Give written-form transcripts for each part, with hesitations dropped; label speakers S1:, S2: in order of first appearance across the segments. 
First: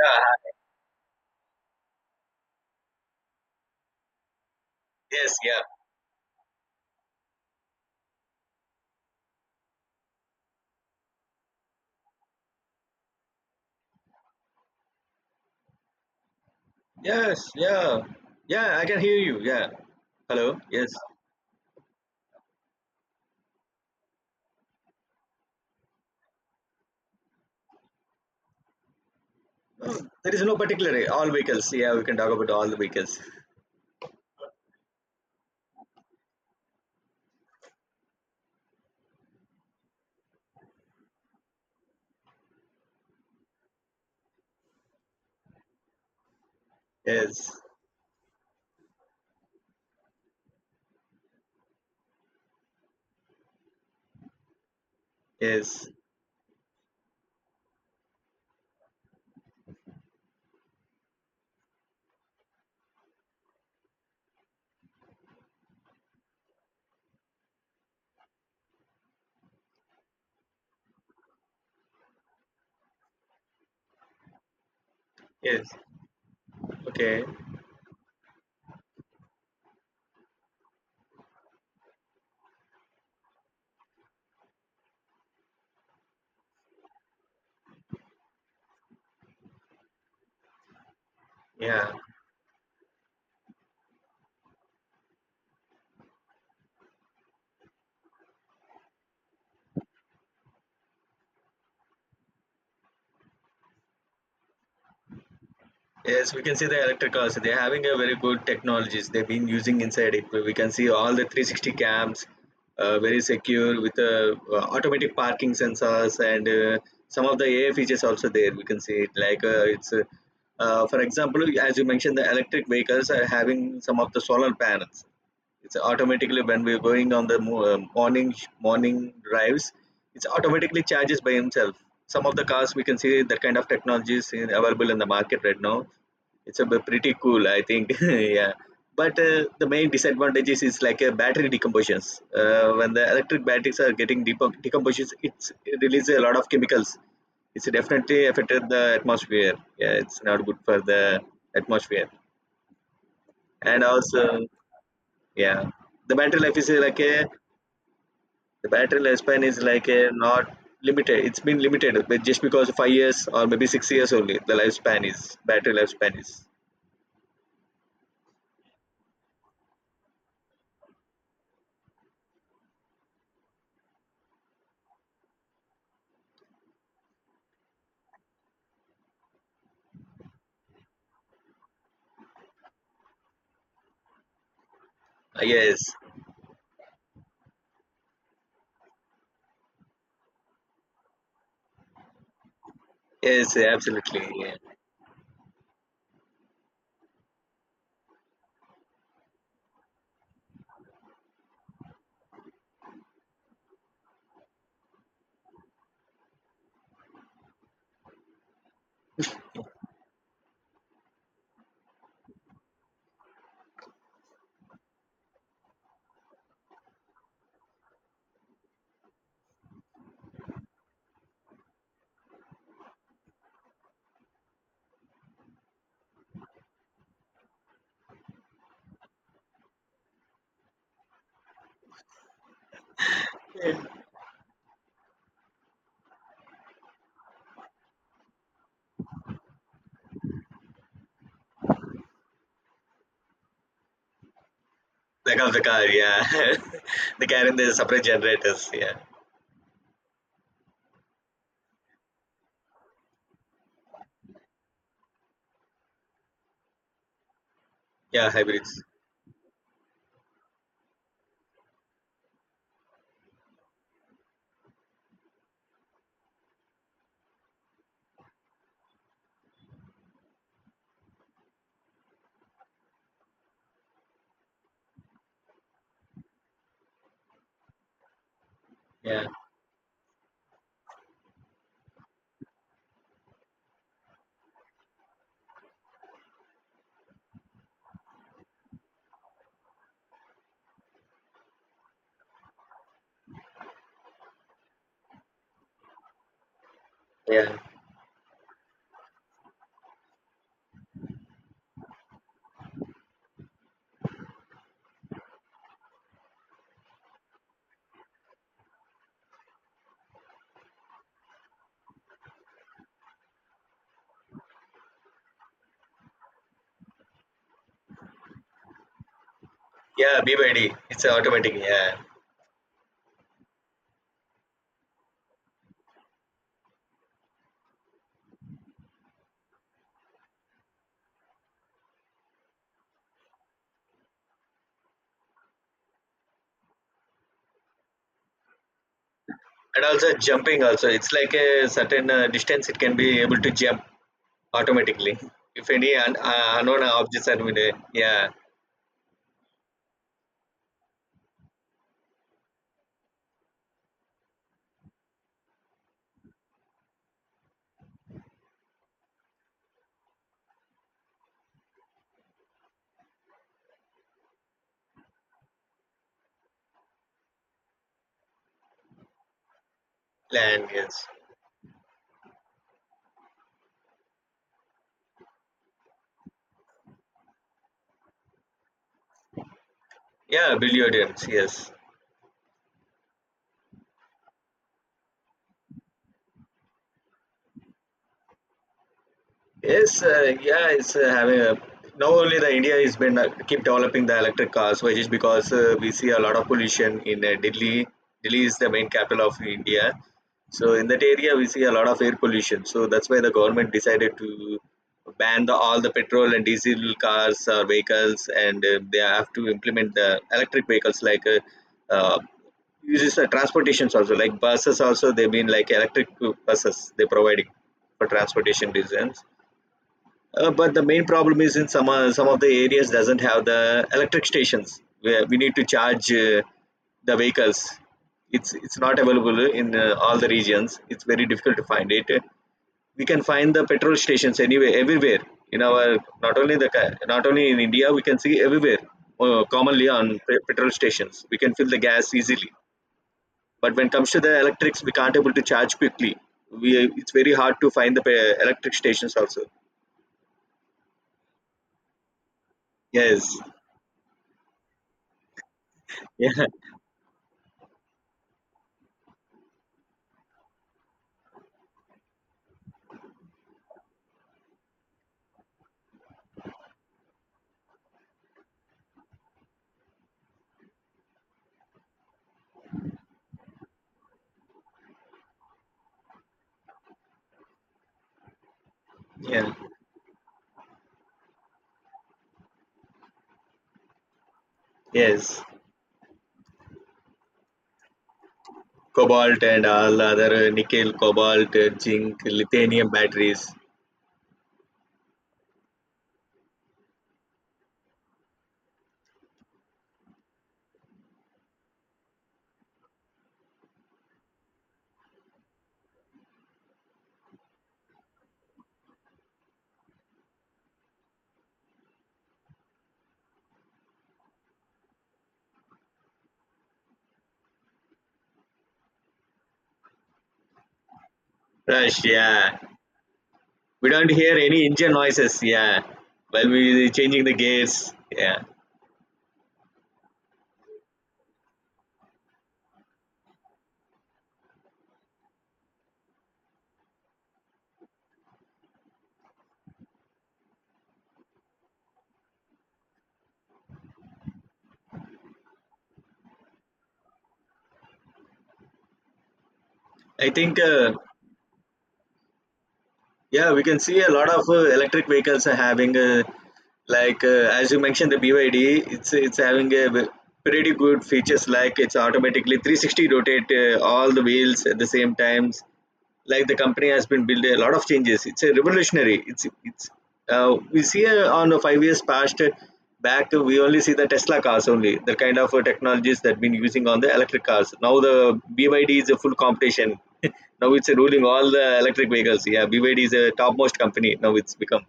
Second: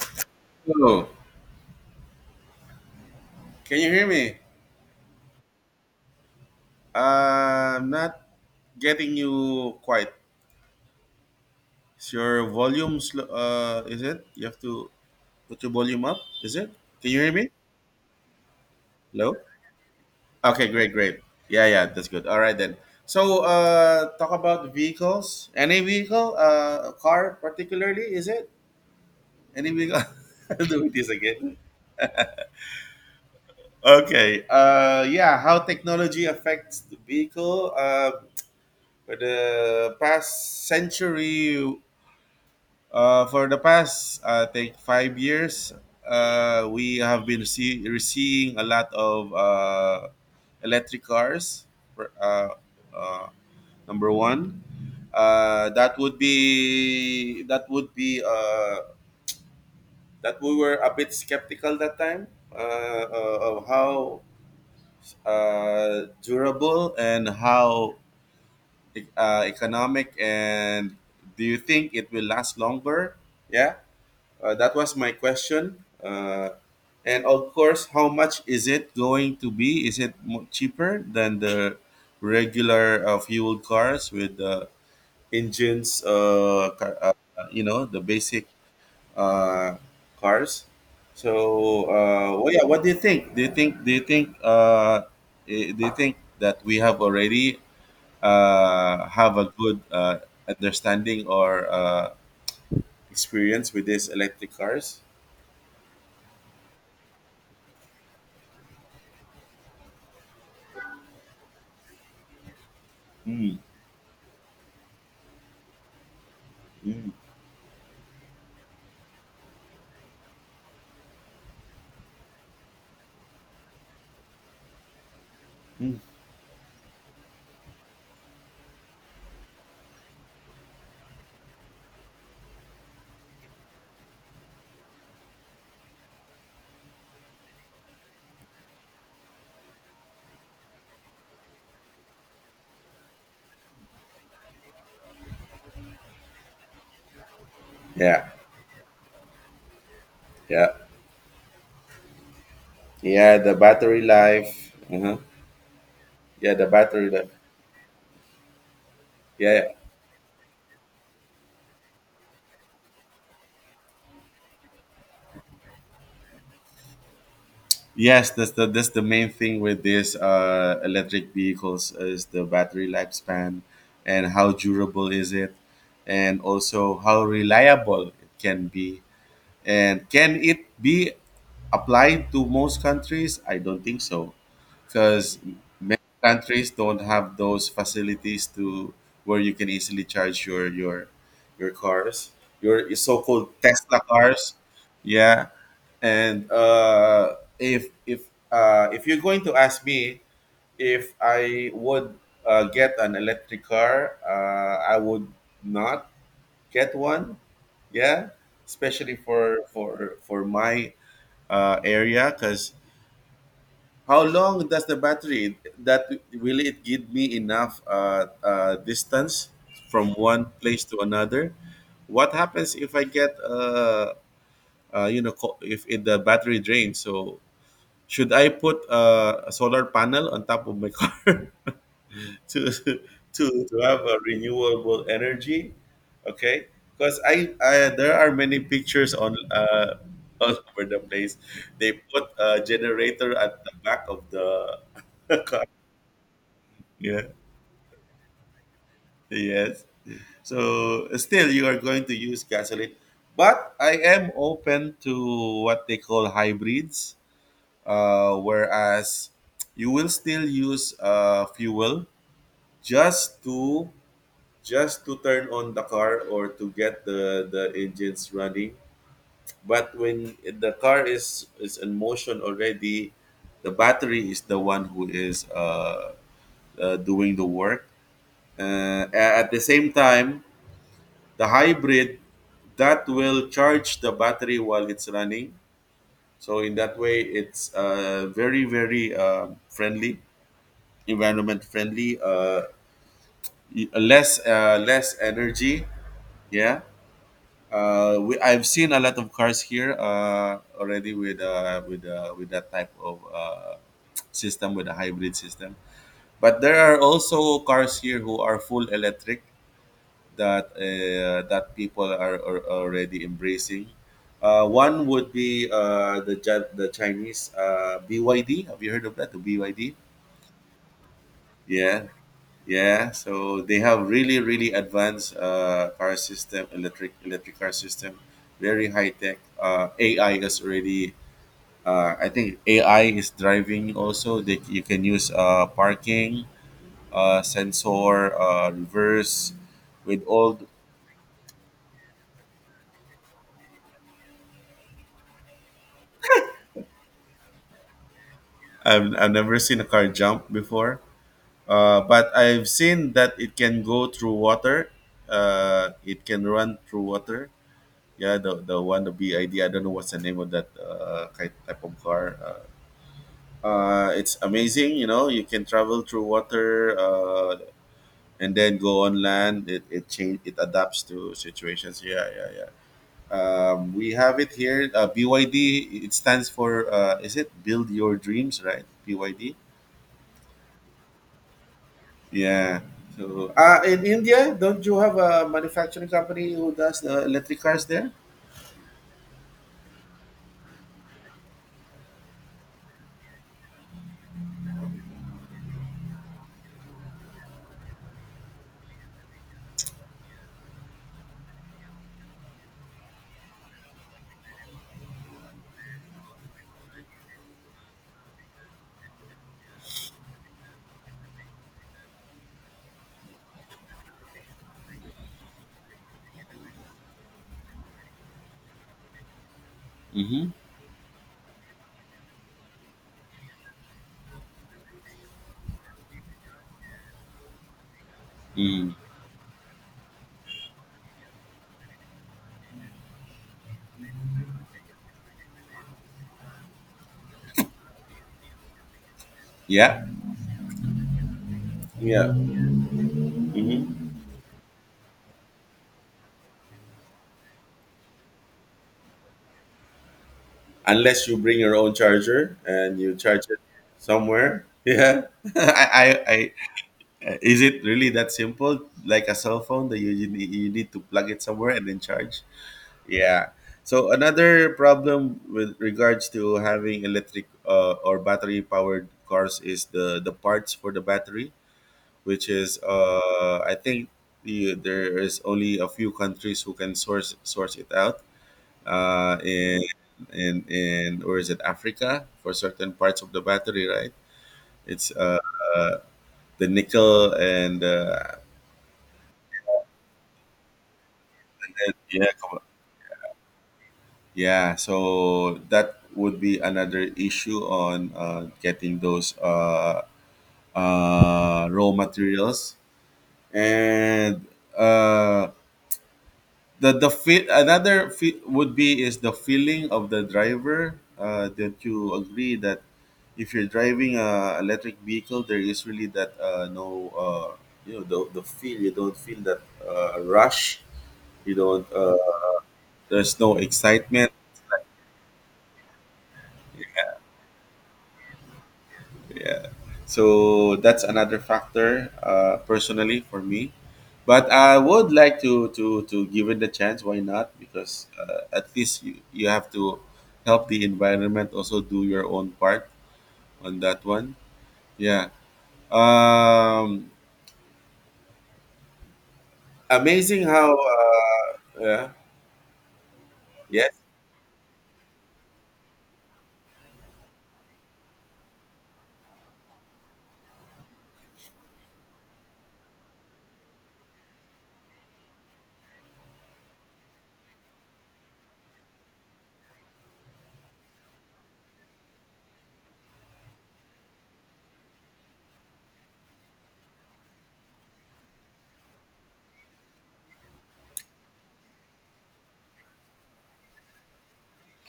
S1: Yeah,
S2: Hello, can you hear me?
S1: yes, yeah.
S2: I'm not getting you quite. Is your volume slow? Is it? You have to put your volume up. Is it? Can you hear
S1: Yes,
S2: me?
S1: yeah. Yeah, I can hear
S2: Hello.
S1: you. Yeah. Hello.
S2: Okay,
S1: Yes.
S2: great, great. Yeah, yeah, that's good. All right then. So talk about vehicles. Any vehicle, a car particularly, is it? Any
S1: Oh,
S2: vehicle?
S1: there is no
S2: I'll do
S1: particular
S2: this
S1: all
S2: again.
S1: vehicles. Yeah, we can talk about all the vehicles.
S2: Okay. Yeah. How technology affects the vehicle? For the past century. For the past, I think 5 years, we have been
S1: Yes.
S2: seeing a lot of electric cars. for- Uh, uh, Number one,
S1: Yes.
S2: that would be that we were a bit skeptical that time of how durable and how economic, and do you think it will last longer? Yeah. That was my
S1: Yes.
S2: question. And
S1: Okay.
S2: of course, how much is it going to be? Is it cheaper than the regular fuel cars with the engines, you know, the basic uh, cars? So,
S1: Yeah.
S2: uh, well, yeah, what do you think? Do you think? Do you think that we have already have a good understanding or experience with these electric cars?
S1: Yes, we can see the electric cars. They're having a very good technologies. They've been using inside it. We can see all the 360 cams, very
S2: Hmm.
S1: secure with automatic parking sensors and
S2: Mm,
S1: some of the AI features also there. We can see it for example, as you mentioned, the electric vehicles are having some of the solar panels. It's
S2: mm.
S1: automatically when we're going on the morning morning drives, it's automatically charges by himself. Some of the cars we can see that kind of technologies available in the market right now. It's a bit pretty cool I think. Yeah, but the main disadvantages is like a battery decompositions. When the electric batteries are getting decompositions, it releases a lot of chemicals. It's definitely
S2: Yeah,
S1: affected the atmosphere. Yeah, it's not good
S2: yeah,
S1: for the atmosphere.
S2: yeah. The
S1: And
S2: battery
S1: also
S2: life. Uh huh.
S1: yeah, the battery
S2: Yeah,
S1: life
S2: the
S1: is uh, like
S2: battery
S1: a
S2: life.
S1: the battery lifespan
S2: Yeah,
S1: is
S2: yeah.
S1: like a not limited. It's been limited, but just because 5 years or maybe 6 years only, the lifespan is battery lifespan is.
S2: Yes, that's the main thing with these electric vehicles, is the battery lifespan, and how durable is it, and also how reliable it can be. And can it be applied to most countries? I don't think so, because
S1: Yes,
S2: many countries don't have those facilities to where you can easily charge your your cars, your so-called
S1: yes,
S2: Tesla
S1: absolutely.
S2: cars.
S1: Yeah.
S2: Yeah, and if you're going to ask me if I would get an electric car, I would not get one. Yeah, especially for for my area, because how long does the battery, that will it give me enough distance from one place to another? What happens if I get if it, the battery drains? So should I put a solar panel on top of my car? To to have a renewable energy, okay? Because I there are many pictures on all over the place. They put a generator at the back of the
S1: Like of the
S2: car,
S1: car, yeah.
S2: yeah.
S1: They car in the separate generators, yeah,
S2: Yes, so still you are going to use gasoline, but I am open to what they call hybrids.
S1: yeah,
S2: uh
S1: hybrids,
S2: whereas you will still use fuel just to turn on the car, or to get the engines running. But when the car is in motion already, the battery is the one who is doing the work
S1: yeah,
S2: at the same time. The hybrid, that will charge the battery while it's running. So in that way it's very very friendly, environment friendly, less less energy. Yeah.
S1: yeah,
S2: I've seen a lot of cars here already with with that type of system, with a hybrid system. But there are also cars here who are full electric, that that people are already embracing. One would be the Chinese BYD. Have you heard of that? The BYD.
S1: yeah. BYD, it's automatic, yeah,
S2: Yeah, yeah, so they have really, really advanced car system, electric car system, very high tech. AI is already. I think AI is driving also. They, you can use parking sensor, reverse,
S1: and also
S2: with all.
S1: jumping also. It's like a certain distance it can be able to jump automatically if any unknown objects are with it. Yeah,
S2: I've never seen a car jump before, but I've seen that it can go through water. It can run through water. Yeah, the wannabe idea. I don't know what's the name of that type of car. It's amazing. You know, you can travel through water, and then go on land. It
S1: land,
S2: adapts
S1: yes.
S2: to situations. Yeah, yeah, yeah. We have it here. BYD. It stands for, is it build your dreams? Right? BYD.
S1: Yeah, billiard, yes, yes.
S2: Yeah. So in India, don't you have a manufacturing company who does the electric cars there?
S1: Yes, yeah, it's having a. Now only the India is been keep developing the electric cars, which is because we see a lot of pollution in Delhi. Delhi is the main capital of India, so in that area we see a lot of air pollution. So that's why the government decided to ban all the petrol and diesel cars or vehicles, and they have to implement the electric vehicles like uh, uses transportations also, like buses also, they've been like electric buses they're providing for transportation reasons.
S2: Mm-hmm.
S1: But the main problem is in some of the areas doesn't have the electric stations where we need to charge the vehicles. It's
S2: Mm.
S1: not available in all the regions. It's very difficult to find it. We can find the petrol stations anywhere, everywhere in our not only in India. We can see everywhere commonly
S2: Yeah.
S1: on petrol stations. We can fill the gas
S2: Yeah.
S1: easily. But when it
S2: Mm-hmm.
S1: comes to the electrics, we can't able to charge quickly. We it's very hard to find the electric stations also.
S2: Unless you bring your own charger and you
S1: Yes.
S2: charge it somewhere. Yeah, I, I, is it really that simple? Like a cell phone that you you need to plug it somewhere and then charge. Yeah. So another problem with regards to having electric or battery powered cars is the parts for the battery, which is I think there is only a few countries who can source it out uh,
S1: Yeah.
S2: in in or is it Africa, for certain parts of the battery, right? It's
S1: Yes,
S2: uh the nickel and
S1: cobalt and all other nickel, cobalt,
S2: and-
S1: zinc,
S2: yeah, com-
S1: lithium batteries.
S2: yeah. So that would be another issue on getting those raw materials, and. Uh, the the feel, would be is the feeling of the driver. Don't you agree that if you're driving a electric vehicle, there is really that no you know, the feel, you don't feel that rush? You don't
S1: Rush, yeah.
S2: there's no
S1: We don't
S2: excitement.
S1: hear any engine noises, yeah. While we changing the gears, yeah.
S2: Yeah. So that's another factor, personally for me. But I would like to give it the chance, why not? Because at least you have to help the environment also, do your own part on that one. Yeah. um
S1: I
S2: amazing
S1: think,
S2: how
S1: uh,
S2: uh yeah
S1: yeah, we can
S2: yes,
S1: see a lot of electric vehicles are having, like uh, as you mentioned, the BYD. It's having a pretty good features like it's automatically 360 rotate all the wheels at the same times. Like the company has been built a lot of changes. It's a revolutionary. It's We see on a 5 years past back we only see the Tesla cars only, the kind of technologies that been using on the electric cars. Now the BYD is a full competition. Now it's ruling all the electric vehicles. Yeah, BYD is a topmost company now it's become.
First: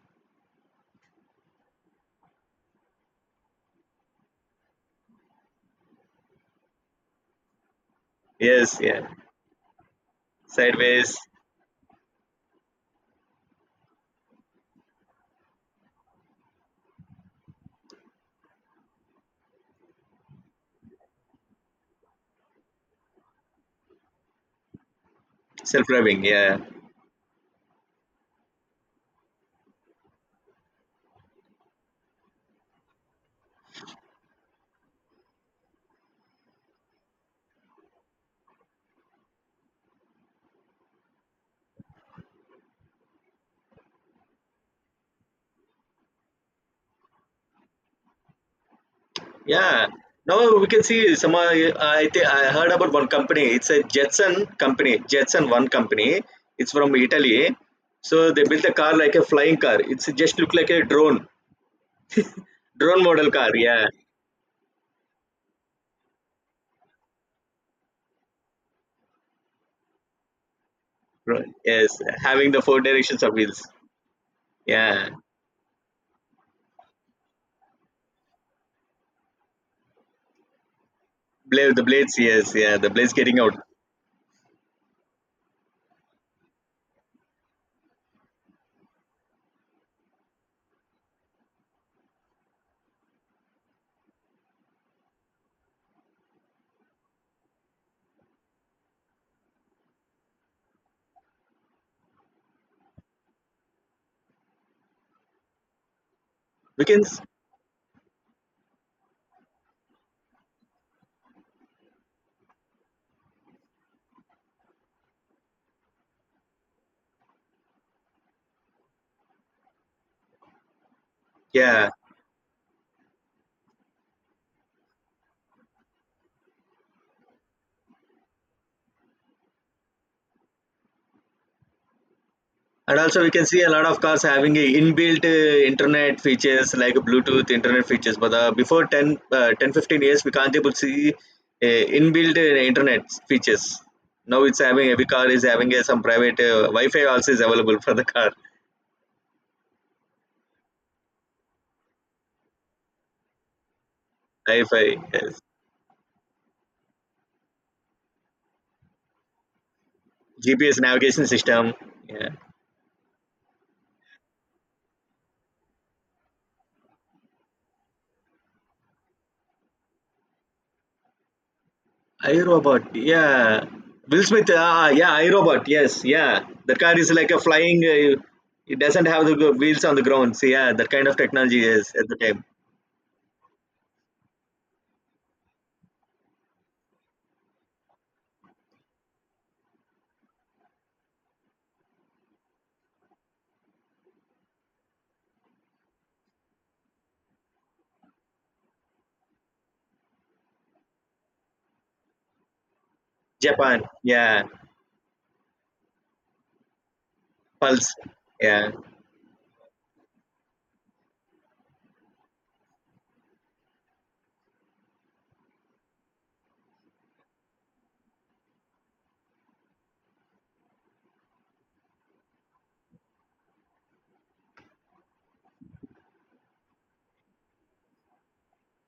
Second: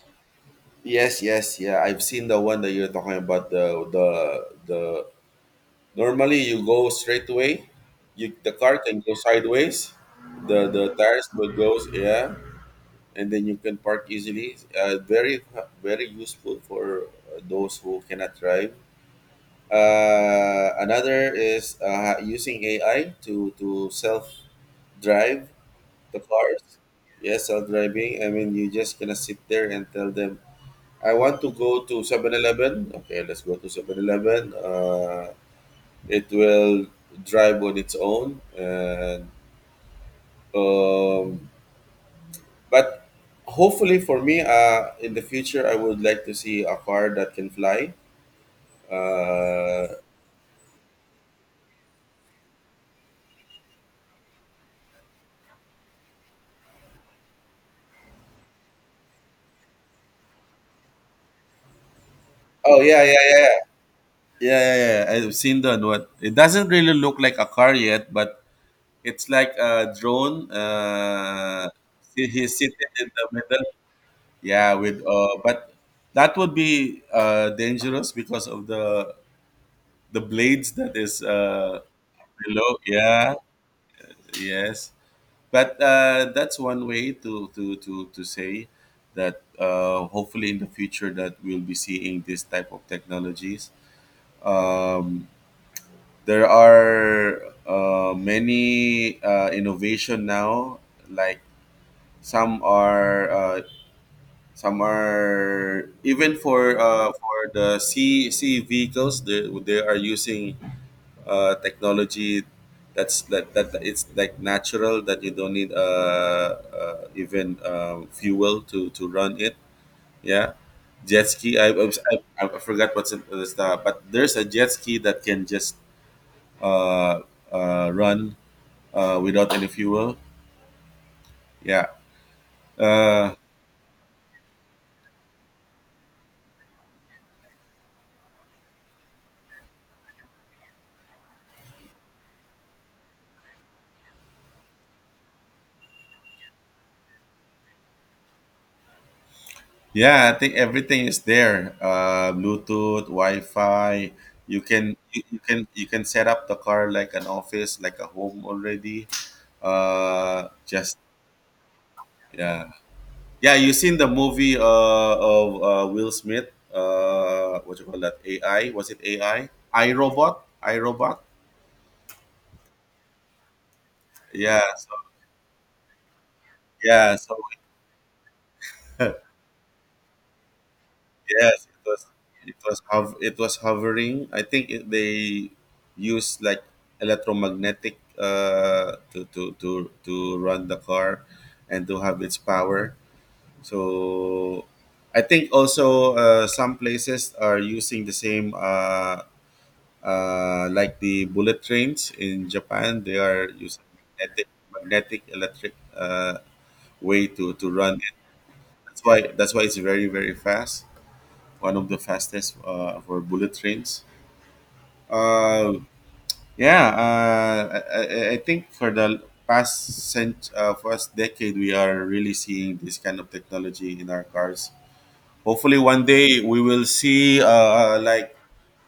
S2: yes, yes, yeah, I've seen the one that you're talking about, the normally, you go straight away. You, the car
S1: Yes,
S2: can
S1: yeah,
S2: go sideways. The
S1: sideways,
S2: tires will go, yeah, and then you can park easily. Very very useful for those who cannot drive. Another is using AI to self drive the
S1: self-driving yeah.
S2: cars. Yes, self driving. I mean, you just gonna sit there and tell them, I want to go to 7-Eleven. Okay, let's go to 7-Eleven. Eleven. It will drive on its own. And um, but hopefully for me in the future, I would like to see a car that can fly.
S1: Yeah.
S2: uh
S1: Now we can see some. I think I heard about one company. It's a Jetson company. Jetson one company. It's from Italy. So they built a car like a flying car. It's just look like a
S2: oh
S1: drone
S2: yeah, yeah,
S1: model
S2: yeah.
S1: car. Yeah.
S2: Yeah, yeah, yeah, yeah. I've seen that one. It doesn't really look like a car yet, but it's like a drone.
S1: Yes, having
S2: He's
S1: the four
S2: sitting in
S1: directions
S2: the
S1: of wheels.
S2: middle, yeah, with
S1: Yeah.
S2: but that would be dangerous because of the blades that is
S1: Blade, the blades. Yes.
S2: below,
S1: Yeah. The blades
S2: yeah.
S1: getting out.
S2: Yes, but that's one way to say that hopefully in the future that we'll be seeing this type of technologies. Um, there are many innovation now, like some are uh, some are even for
S1: We can.
S2: the sea vehicles. They are using technology that it's like natural, that you don't need even fuel to run it. Yeah. Jet ski.
S1: Yeah.
S2: I forgot what's in the stuff, but there's a jet ski that can just uh, run without any fuel, yeah.
S1: And also, we
S2: uh,
S1: can see a lot of cars having a inbuilt internet features like Bluetooth internet features. But before 10, 10, 15 years, we can't able to see inbuilt internet features. Now it's having every car is having some private Wi-Fi also is available for the car.
S2: Yeah, I think everything is there. Bluetooth, Wi-Fi.
S1: Wi-Fi, yes.
S2: You can set up the car like an office, like a home already. Uh,
S1: GPS
S2: just
S1: navigation system. Yeah,
S2: yeah, yeah. You seen the movie of Will Smith? What you call that? AI? Was it AI? iRobot? iRobot?
S1: iRobot. Yeah, Will Smith.
S2: Yeah.
S1: Ah,
S2: So
S1: yeah, iRobot. Yes, yeah. The car is
S2: yeah.
S1: like
S2: So
S1: a flying. It doesn't have the wheels on the ground. So yeah, that kind of technology
S2: yes, it
S1: is
S2: was,
S1: at the time.
S2: it was hovering. I think they used like electromagnetic, to run the car and to have its power. So I think also some places are using the same, like the bullet trains in Japan. They are
S1: Japan,
S2: using
S1: yeah.
S2: magnetic electric way to
S1: Pulse,
S2: run it.
S1: yeah.
S2: That's why it's very very fast, one of the fastest for bullet trains. Uh, I think for the first decade, we are really seeing this kind of technology in our cars. Hopefully one day we will see like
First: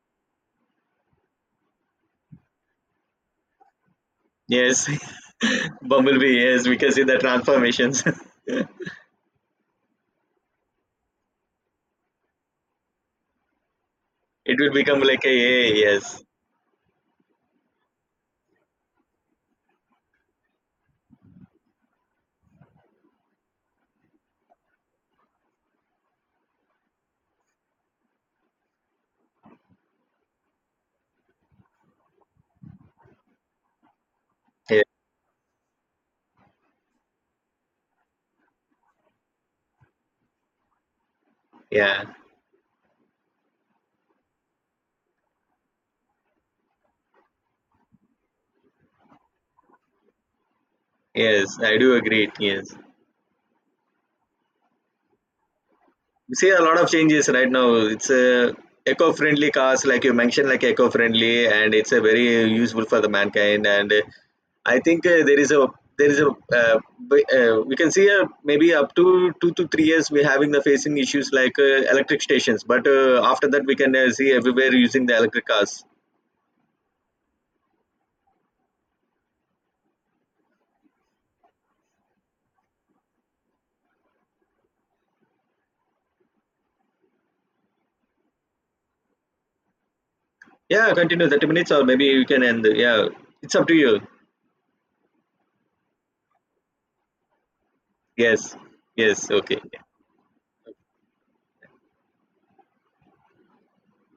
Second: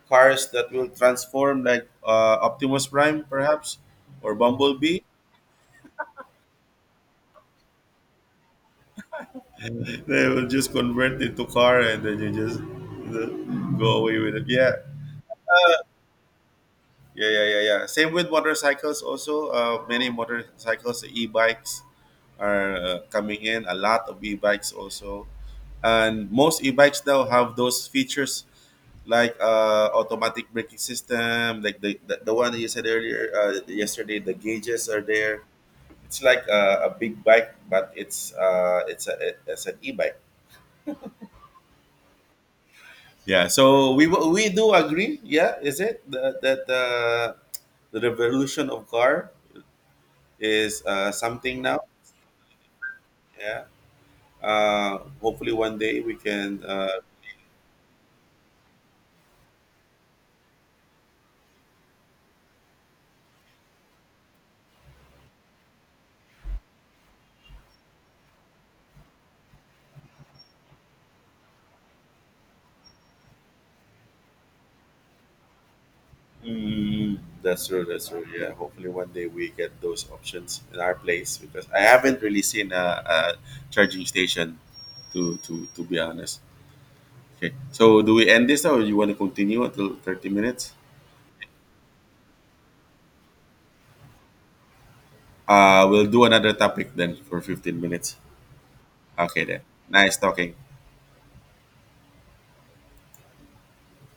S2: cars that will transform, like Optimus Prime, perhaps, or
S1: Yes.
S2: Bumblebee.
S1: Bumblebee, yes, because in the transformations.
S2: They will just convert into car, and then you just, you know, go away with it.
S1: It will
S2: Yeah.
S1: become like a AI, yes.
S2: Yeah, yeah, yeah, yeah. Same with motorcycles also. Many motorcycles, e-bikes are coming in. A lot of e-bikes also. And most e-bikes now have those features like automatic braking system, like the one you said earlier, yesterday, the
S1: Yeah,
S2: gauges are there. It's like a big bike, but it's an e-bike.
S1: yeah.
S2: Yeah, so we do agree. Yeah, is it that the revolution of car is
S1: Yes,
S2: something
S1: I
S2: now.
S1: do agree. Yes,
S2: Yeah. Hopefully one day we
S1: we see a
S2: can.
S1: lot of changes right now. It's a eco-friendly cars, like you mentioned, like eco-friendly, and it's a very useful for the mankind. And I think there is a b- we can see maybe up to 2 to 3 years we're having the facing issues like electric stations, but after that we can see everywhere using the electric cars.
S2: Mm, that's true. That's true. Yeah. Hopefully one day we get those options in our place, because I haven't really seen a charging station. To be honest. Okay. So do we end this now, or you want to continue until 30 minutes?
S1: Yeah, continue 30 minutes or maybe you can end. Yeah, it's up to you.
S2: We'll do another topic then for 15 minutes.
S1: Yes, yes,
S2: Okay
S1: okay.
S2: then. Nice talking.